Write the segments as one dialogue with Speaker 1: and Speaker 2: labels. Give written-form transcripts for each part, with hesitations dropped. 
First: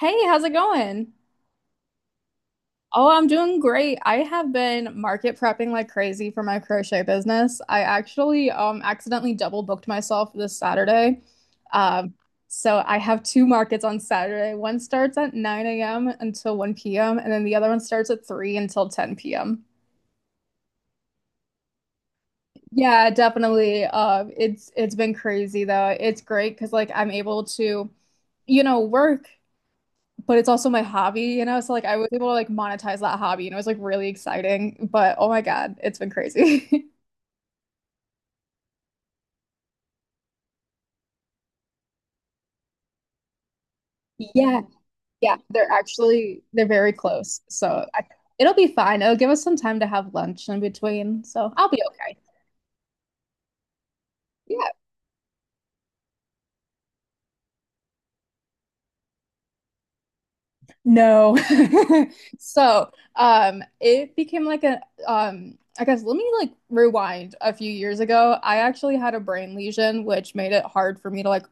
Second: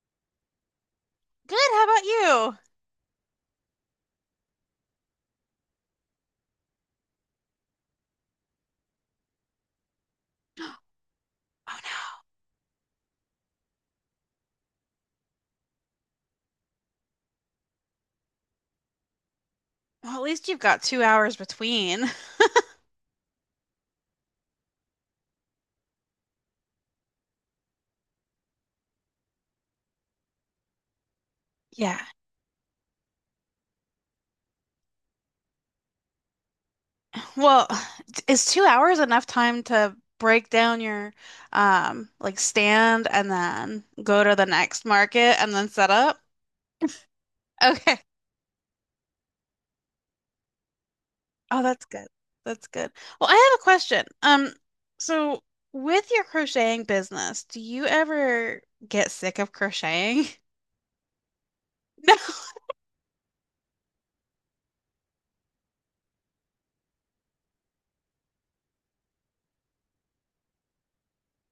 Speaker 1: Hey, how's it going?
Speaker 2: Good. How about you? Oh
Speaker 1: Oh, I'm doing great. I have been market prepping like crazy for my crochet business. I actually accidentally double booked myself this Saturday. Um,
Speaker 2: no.
Speaker 1: so I have two markets on Saturday. One starts at 9 a.m. until 1 p.m., and then the other one starts at 3 until 10 p.m.
Speaker 2: Well, at least you've got 2 hours between.
Speaker 1: Yeah, definitely. It's been crazy though. It's great because like I'm able to, you know, work but it's also my hobby, you know? So like I
Speaker 2: Yeah.
Speaker 1: was able to like monetize that hobby and it was like really exciting. But oh my God, it's been crazy.
Speaker 2: Well, is 2 hours enough time to break down your like stand and then go to the
Speaker 1: Yeah,
Speaker 2: next
Speaker 1: yeah,
Speaker 2: market and then
Speaker 1: they're
Speaker 2: set up?
Speaker 1: actually they're very close. So
Speaker 2: Okay.
Speaker 1: I, it'll be fine. It'll give us some time to have lunch in between. So
Speaker 2: Oh,
Speaker 1: I'll be
Speaker 2: that's good.
Speaker 1: okay.
Speaker 2: That's good. Well, I have a question. Um,
Speaker 1: Yeah.
Speaker 2: so with your crocheting business, do you ever get sick of crocheting?
Speaker 1: No.
Speaker 2: No.
Speaker 1: So, it became like a, I guess let me like rewind a few years ago. I actually had a brain lesion, which made it hard for me to like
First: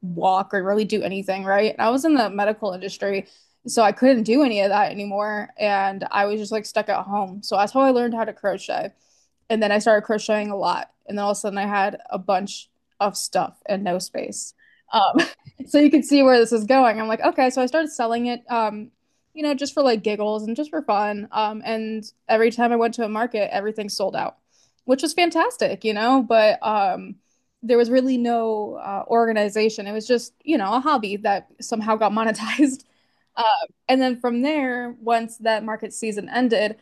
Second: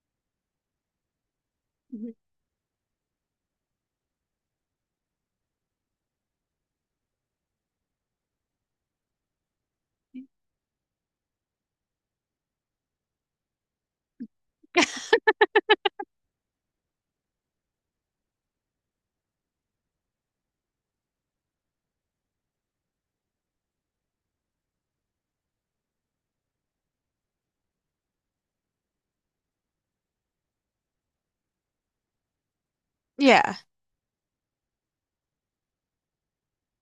Speaker 1: walk or really do anything, right? And I was
Speaker 2: Mhm.
Speaker 1: in the medical industry, so I couldn't do any of that anymore. And I was just like stuck at home. So that's how I learned how to crochet. And then I started crocheting a lot. And then all of a sudden I had a bunch of stuff and no space. Um, so you can see where this is going. I'm like, okay, so I started selling it, you know, just for like giggles and just for fun. And every time I went to a market, everything sold out, which was fantastic, you know, but there was really no organization. It was just, you know, a hobby that somehow got monetized. Uh,
Speaker 2: Yeah.
Speaker 1: and then from there, once that market season ended,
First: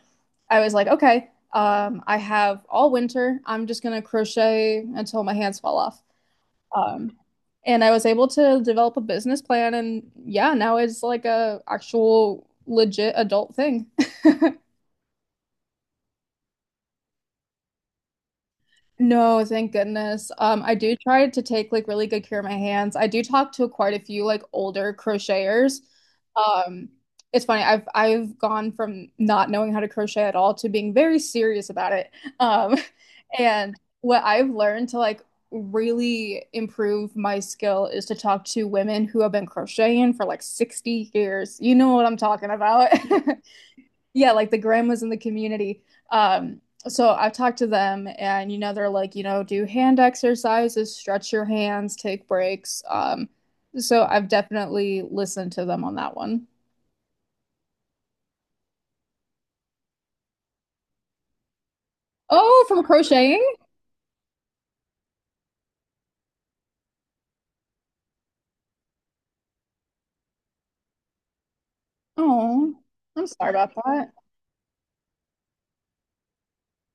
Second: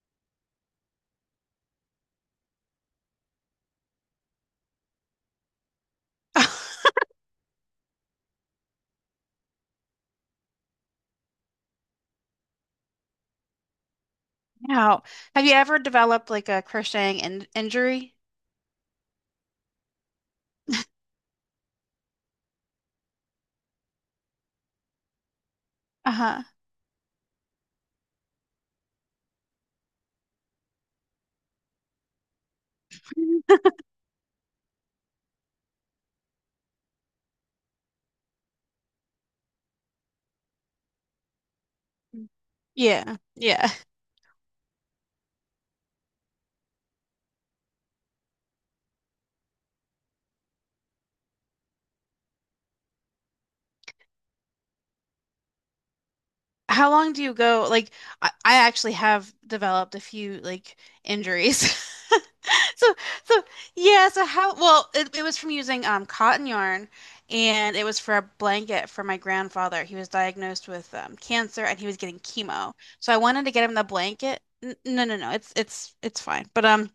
Speaker 1: I was like, okay, I have all winter. I'm just gonna crochet until my hands fall off. Um, and I was able to develop a business plan and yeah, now it's like a actual legit adult thing.
Speaker 2: Now, have you ever developed like a crocheting in injury?
Speaker 1: No, thank goodness. I do try to take like really good care of my hands. I do talk to quite a few like older crocheters.
Speaker 2: Uh-huh.
Speaker 1: Um, it's funny. I've gone from not knowing how to crochet at all to being very serious about it. Um, and what I've learned to like really improve my skill is to talk to women who have been crocheting for like 60 years. You know what I'm talking about.
Speaker 2: Yeah. Yeah.
Speaker 1: Yeah, like the grandmas in the community. Um, so I've talked to them, and you know, they're like, you know, do hand exercises, stretch your hands, take breaks. So I've definitely listened to them on that one.
Speaker 2: How long do you go? Like, I actually have developed a few like injuries.
Speaker 1: Oh, from
Speaker 2: So, so
Speaker 1: crocheting?
Speaker 2: yeah. So how? Well, it was from using cotton yarn, and it was for a blanket for my grandfather. He was diagnosed with cancer, and he was getting chemo.
Speaker 1: Oh,
Speaker 2: So I
Speaker 1: I'm
Speaker 2: wanted
Speaker 1: sorry
Speaker 2: to get
Speaker 1: about
Speaker 2: him the
Speaker 1: that.
Speaker 2: blanket. N No, no, no. It's it's fine. But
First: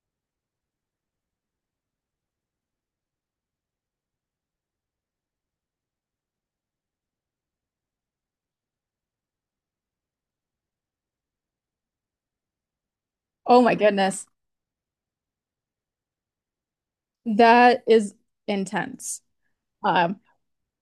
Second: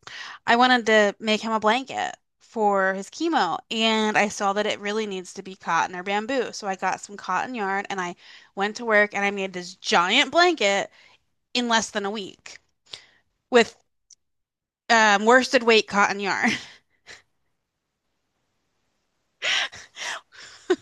Speaker 2: I wanted to make him a blanket for his chemo, and I saw that it really needs to be cotton or bamboo. So I got some cotton yarn, and I went to work, and I made this giant blanket in less than a week
Speaker 1: Oh my
Speaker 2: with
Speaker 1: goodness.
Speaker 2: worsted weight cotton yarn.
Speaker 1: That is intense. Um,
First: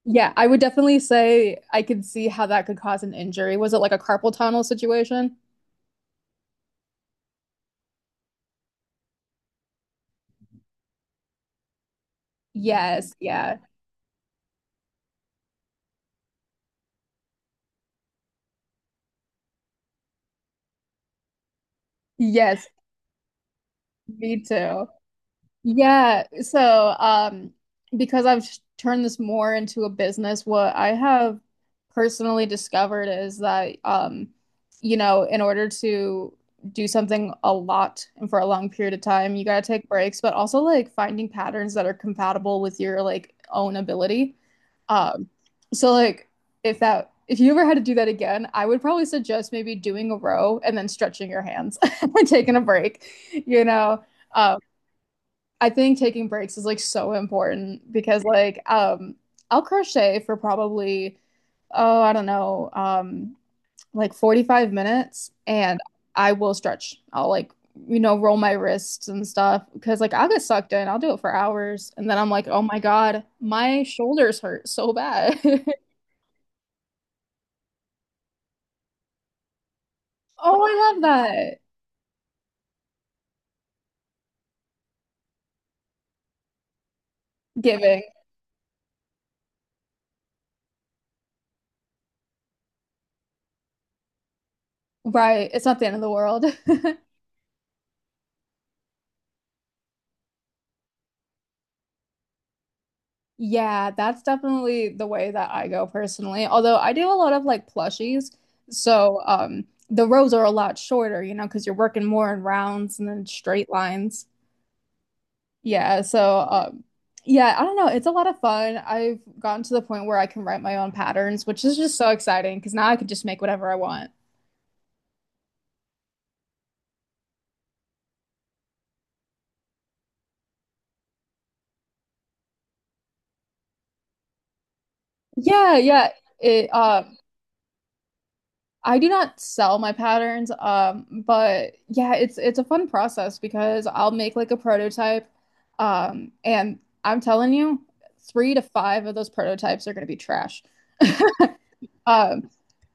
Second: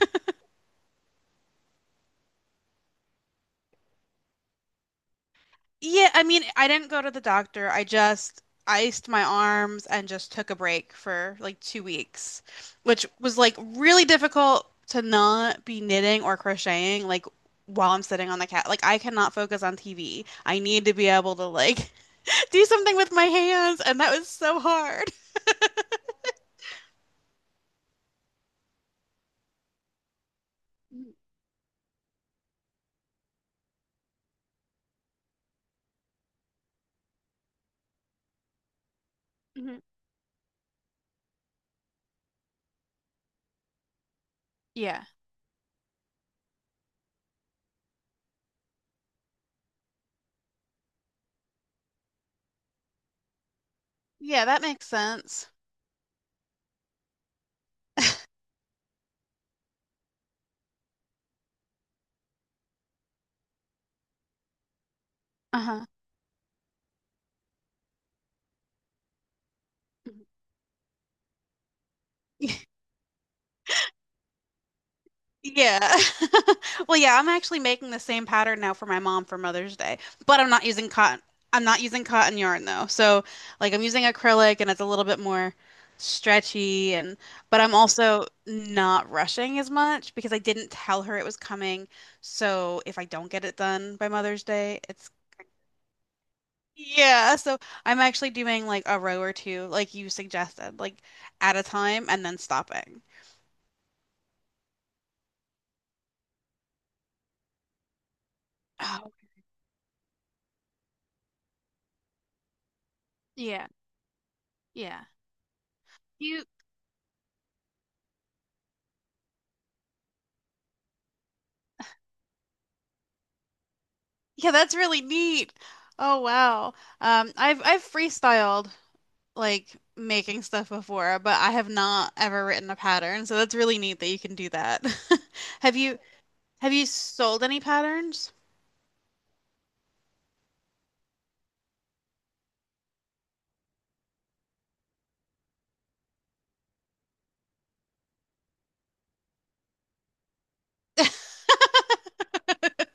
Speaker 1: yeah, I would definitely say I could see how that could cause an injury. Was it like a carpal tunnel situation?
Speaker 2: Yeah, I mean, I didn't go to the doctor. I just iced my arms and just took a break for like 2 weeks, which
Speaker 1: Yes,
Speaker 2: was like
Speaker 1: yeah.
Speaker 2: really difficult to not be knitting or crocheting like while I'm sitting on the cat. Like I cannot focus on TV. I need to be able to like do
Speaker 1: Yes,
Speaker 2: something with my hands, and that was
Speaker 1: me
Speaker 2: so
Speaker 1: too.
Speaker 2: hard.
Speaker 1: Yeah, so because turned this more into a business, what I have personally discovered is that you know, in order to do something a lot and for a long period of time, you gotta
Speaker 2: Mhm.
Speaker 1: take breaks, but also like finding patterns that are compatible with your like own ability.
Speaker 2: Yeah.
Speaker 1: Um, so like if that if you ever had to do that again, I would probably suggest maybe doing a row and then stretching your hands and taking a break, you know.
Speaker 2: Yeah,
Speaker 1: Um,
Speaker 2: that makes sense.
Speaker 1: I think taking breaks is like so important because like I'll crochet for probably oh, I don't know, like 45 minutes and
Speaker 2: Uh-huh.
Speaker 1: I will stretch. I'll like you know roll my wrists and stuff because like I'll get sucked in. I'll do it for hours and then I'm like, "Oh my God, my shoulders hurt so bad."
Speaker 2: Yeah. Well, yeah, I'm actually making the same pattern now for my mom for Mother's Day, but I'm
Speaker 1: Oh,
Speaker 2: not using
Speaker 1: I love
Speaker 2: cotton.
Speaker 1: that.
Speaker 2: I'm not using cotton yarn though. So, like I'm using acrylic and it's a little bit more stretchy and but I'm
Speaker 1: Giving.
Speaker 2: also not rushing as much because I didn't tell her it was coming. So, if I don't get it done by Mother's Day, it's
Speaker 1: Right. It's not the end of the world.
Speaker 2: yeah, so I'm actually doing like a row or two like you suggested, like at a time and then stopping.
Speaker 1: Yeah, that's definitely the way that I go personally. Although I do a lot of like plushies.
Speaker 2: Oh,
Speaker 1: So, the rows are a lot shorter, you know, because you're working more in rounds and then
Speaker 2: yeah.
Speaker 1: straight lines.
Speaker 2: Yeah.
Speaker 1: Yeah, so
Speaker 2: You
Speaker 1: um, yeah, I don't know. It's a lot of fun. I've gotten to the point where I can write my own patterns, which is just so exciting because now I can just make whatever I want.
Speaker 2: yeah, that's really neat. Oh wow. I've freestyled like making stuff before, but I have not ever written a pattern. So that's really neat that you can do that. Have
Speaker 1: Yeah,
Speaker 2: you
Speaker 1: yeah. It
Speaker 2: have you sold any patterns?
Speaker 1: I do not sell my patterns, but yeah, it's a fun process because I'll make like a prototype, and I'm telling you, three to five of those prototypes are going to be trash. Um,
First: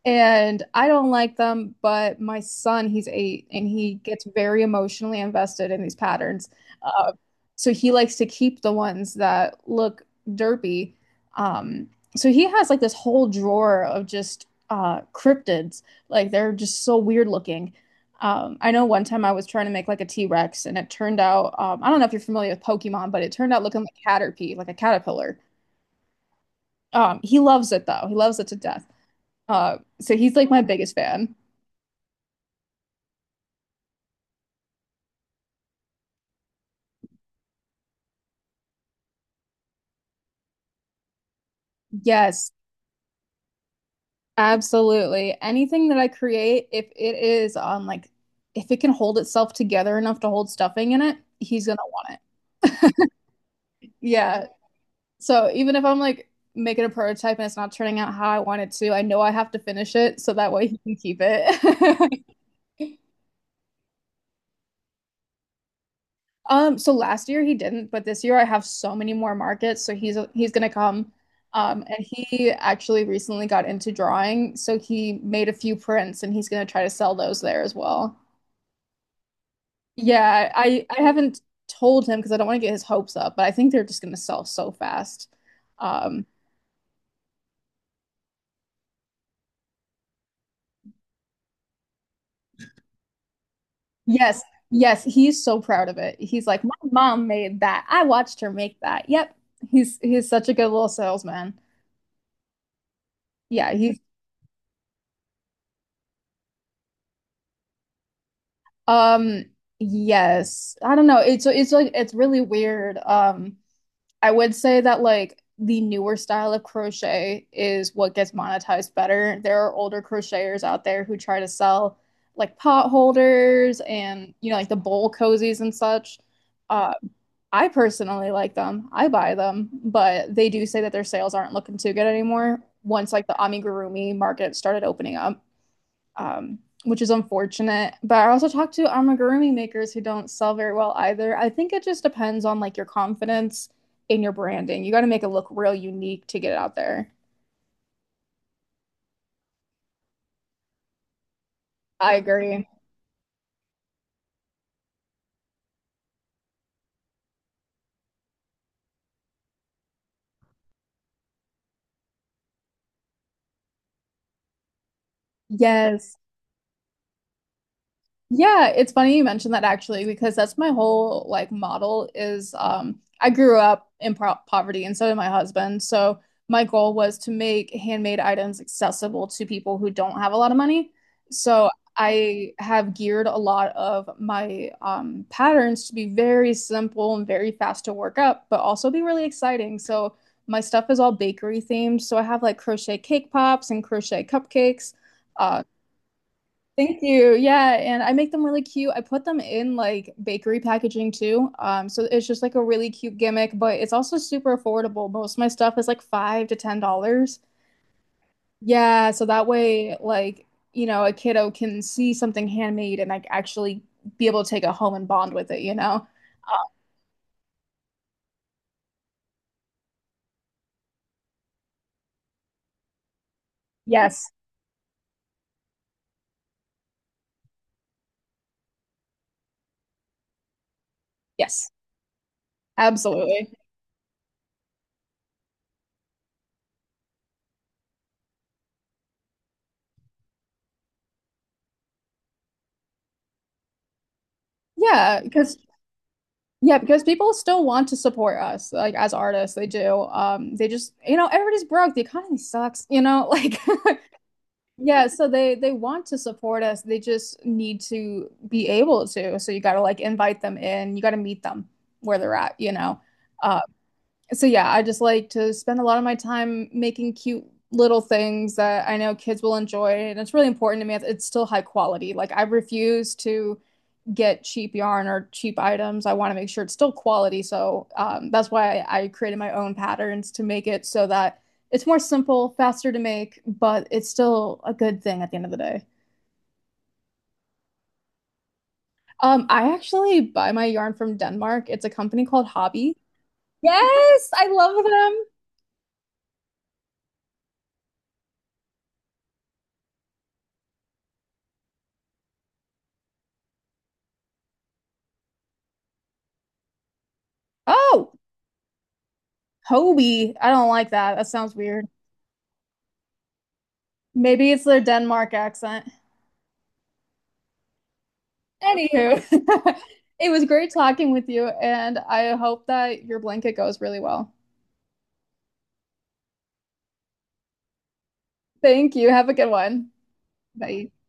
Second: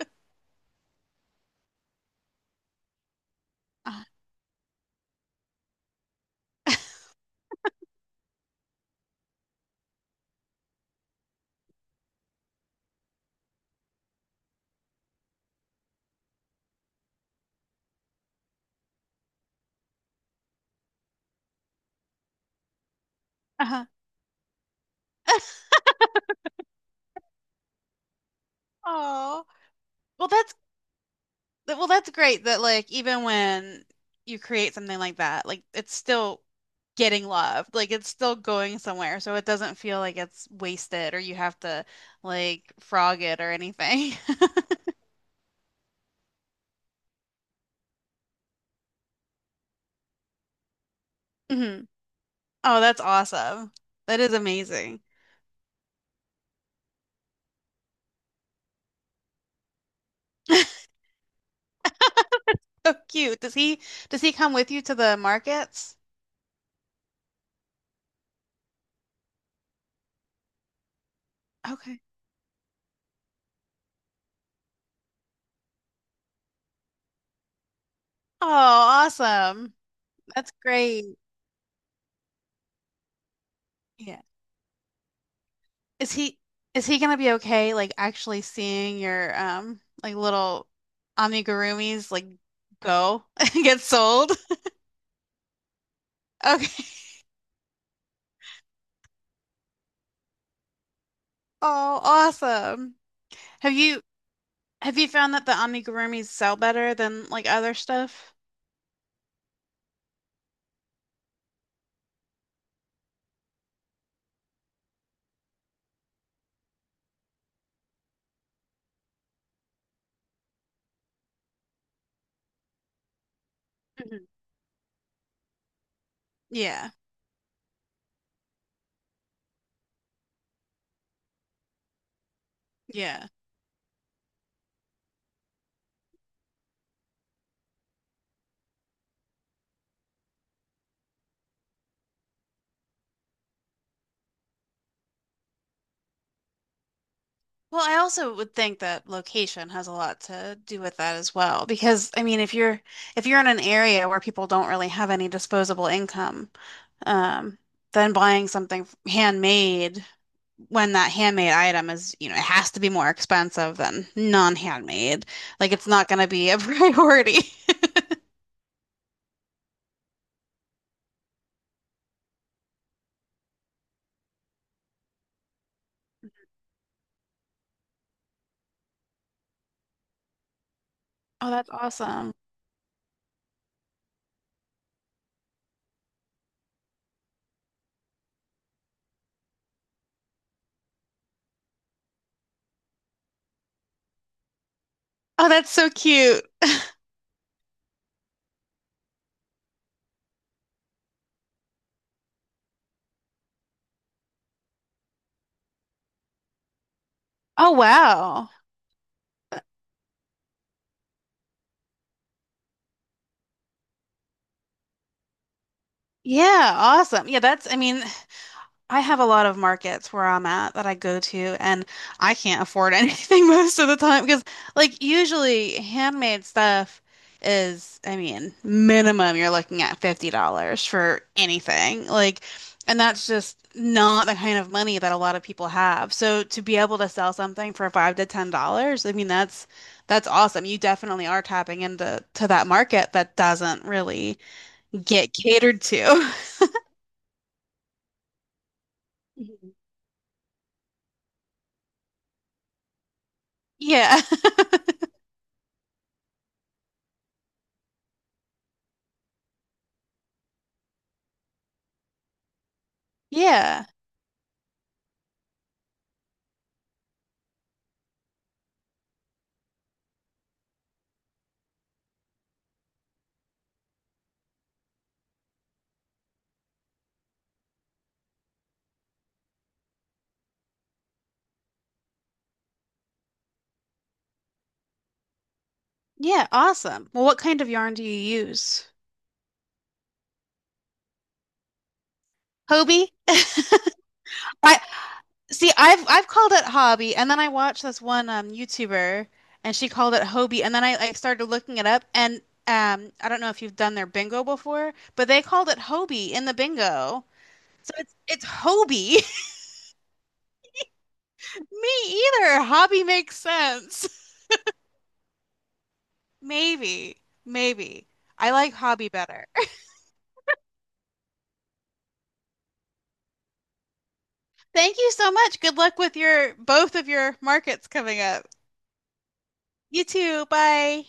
Speaker 1: and I don't like them, but my son, he's eight and he
Speaker 2: Uh,
Speaker 1: gets very emotionally invested in these patterns. Uh, so he likes to keep the ones that look derpy. Um, so he has like this whole drawer of just cryptids. Like they're just so weird looking. I know one time I was trying to make like a T-Rex and it turned out, I don't know if you're familiar with Pokemon, but it turned out looking
Speaker 2: uh-huh.
Speaker 1: like Caterpie, like a caterpillar. He loves it though. He loves it to death.
Speaker 2: Oh.
Speaker 1: So
Speaker 2: Well,
Speaker 1: he's like
Speaker 2: that's
Speaker 1: my biggest fan.
Speaker 2: well, that's great that like even when you create something like that, like it's still getting loved. Like it's still going somewhere, so it doesn't feel like it's wasted or you have to
Speaker 1: Yes,
Speaker 2: like frog it or anything.
Speaker 1: absolutely. Anything that I create, if it is on like, if it can hold itself together enough to hold stuffing in it, he's gonna
Speaker 2: Mhm.
Speaker 1: want it.
Speaker 2: Oh, that's awesome. That is
Speaker 1: Yeah.
Speaker 2: amazing.
Speaker 1: So even if I'm like making a prototype and it's not turning out how I want it to, I know I have to finish it so that way he can keep it.
Speaker 2: So cute. Does he come with you to the markets?
Speaker 1: So last year he didn't, but this year I have so many more markets, so he's gonna come. And
Speaker 2: Okay.
Speaker 1: he actually recently got into drawing, so he made a few prints and he's gonna try to sell those there as well.
Speaker 2: Oh, awesome.
Speaker 1: Yeah,
Speaker 2: That's
Speaker 1: I
Speaker 2: great.
Speaker 1: haven't told him because I don't want to get his hopes up, but I think they're just gonna
Speaker 2: Yeah.
Speaker 1: sell so fast.
Speaker 2: Is
Speaker 1: Um,
Speaker 2: he is he gonna be okay like actually seeing your like little amigurumis like go and get sold?
Speaker 1: yes, yes, he's so proud of it. He's like, my
Speaker 2: Okay.
Speaker 1: mom made that. I watched her make that. Yep. He's such a good little salesman.
Speaker 2: Oh, awesome.
Speaker 1: Yeah,
Speaker 2: Have
Speaker 1: he's
Speaker 2: you have you found that the amigurumis sell better than like other stuff?
Speaker 1: um yes. I don't know. It's like it's really weird. I would say that like the newer style of crochet is what gets monetized better. There are older crocheters out there who try to sell like pot holders
Speaker 2: Mhm.
Speaker 1: and you know like the bowl cozies and such.
Speaker 2: Yeah.
Speaker 1: Uh, I personally like them. I buy them, but they do say that their sales aren't looking too good anymore once like
Speaker 2: Yeah.
Speaker 1: the amigurumi market started opening up um, which is unfortunate. But I also talked to amigurumi makers who don't sell very well either. I think it just depends on like your confidence in your branding. You got to make it look real unique to get it out there.
Speaker 2: Well, I also would think that location has a lot to do with that as well, because
Speaker 1: I
Speaker 2: I mean,
Speaker 1: agree.
Speaker 2: if you're in an area where people don't really have any disposable income, um, then buying something handmade when that handmade item is, you know, it has to be more expensive than non-handmade. Like it's not
Speaker 1: Yes.
Speaker 2: going to be a priority.
Speaker 1: Yeah, it's funny you mentioned that actually, because that's my whole like model is I grew up in pro poverty and so did my husband. So my goal was to make handmade items accessible to people who don't have a lot of money.
Speaker 2: Oh,
Speaker 1: So
Speaker 2: that's awesome.
Speaker 1: I have geared a lot of my patterns to be very simple and very fast to work up, but also be really exciting. So my stuff is all bakery themed. So I have like crochet cake pops and crochet cupcakes
Speaker 2: Oh,
Speaker 1: uh,
Speaker 2: that's so cute.
Speaker 1: Thank you. Yeah, and I make them really cute. I put them in like bakery packaging too. So it's just like a really cute gimmick, but it's also super affordable. Most of my stuff is like $5 to $10.
Speaker 2: Oh, wow.
Speaker 1: Yeah, so that way, like, you know, a kiddo can see something handmade and like actually be able to take it home and bond with it, you know?
Speaker 2: Yeah, awesome. Yeah, that's, I mean, I have a lot of markets where I'm at that I go to, and I can't afford anything most of the time
Speaker 1: Yes.
Speaker 2: because, like, usually handmade stuff is, I mean, minimum you're looking at $50 for
Speaker 1: Yes.
Speaker 2: anything. Like, and that's
Speaker 1: Absolutely.
Speaker 2: just not the kind of money that a lot of people have. So to be able to sell something for $5 to $10, I mean, that's awesome. You definitely are tapping into to that market that doesn't really
Speaker 1: Yeah,
Speaker 2: get
Speaker 1: because
Speaker 2: catered to.
Speaker 1: yeah, because people still want to support us, like as artists, they
Speaker 2: Mhm.
Speaker 1: do. They just, you know, everybody's broke. The economy sucks, you know, like
Speaker 2: Yeah.
Speaker 1: Yeah, so they want to support us. They just need to be able to. So you got to like invite them in. You got to meet them where they're at, you know. Uh,
Speaker 2: Yeah.
Speaker 1: so yeah, I just like to spend a lot of my time making cute little things that I know kids will enjoy, and it's really important to me. It's still high quality. Like I refuse to get cheap yarn or cheap items. I want to make sure it's still quality. So that's why I created my own patterns to make it so that it's more simple, faster to make, but it's still a good thing at the end of the day.
Speaker 2: Yeah, awesome. Well, what kind of yarn do you use?
Speaker 1: I actually buy my yarn from Denmark. It's a company called Hobby.
Speaker 2: Hobie?
Speaker 1: Yes, I
Speaker 2: I
Speaker 1: love them.
Speaker 2: see I've called it hobby and then I watched this one YouTuber and she called it Hobie and then I started looking it up and I don't know if you've done their bingo before, but they called it Hobie in the bingo. So
Speaker 1: Oh,
Speaker 2: it's Hobie.
Speaker 1: Hobie. I don't like that. That sounds weird.
Speaker 2: Me either. Hobby makes sense.
Speaker 1: Maybe it's their Denmark accent.
Speaker 2: Maybe. Maybe. I like hobby
Speaker 1: Anywho,
Speaker 2: better.
Speaker 1: it was great talking with you, and I hope that your blanket goes really well.
Speaker 2: Thank you so much. Good luck with your both of your markets coming up.
Speaker 1: Thank you. Have a good one.
Speaker 2: You too.
Speaker 1: Bye.
Speaker 2: Bye.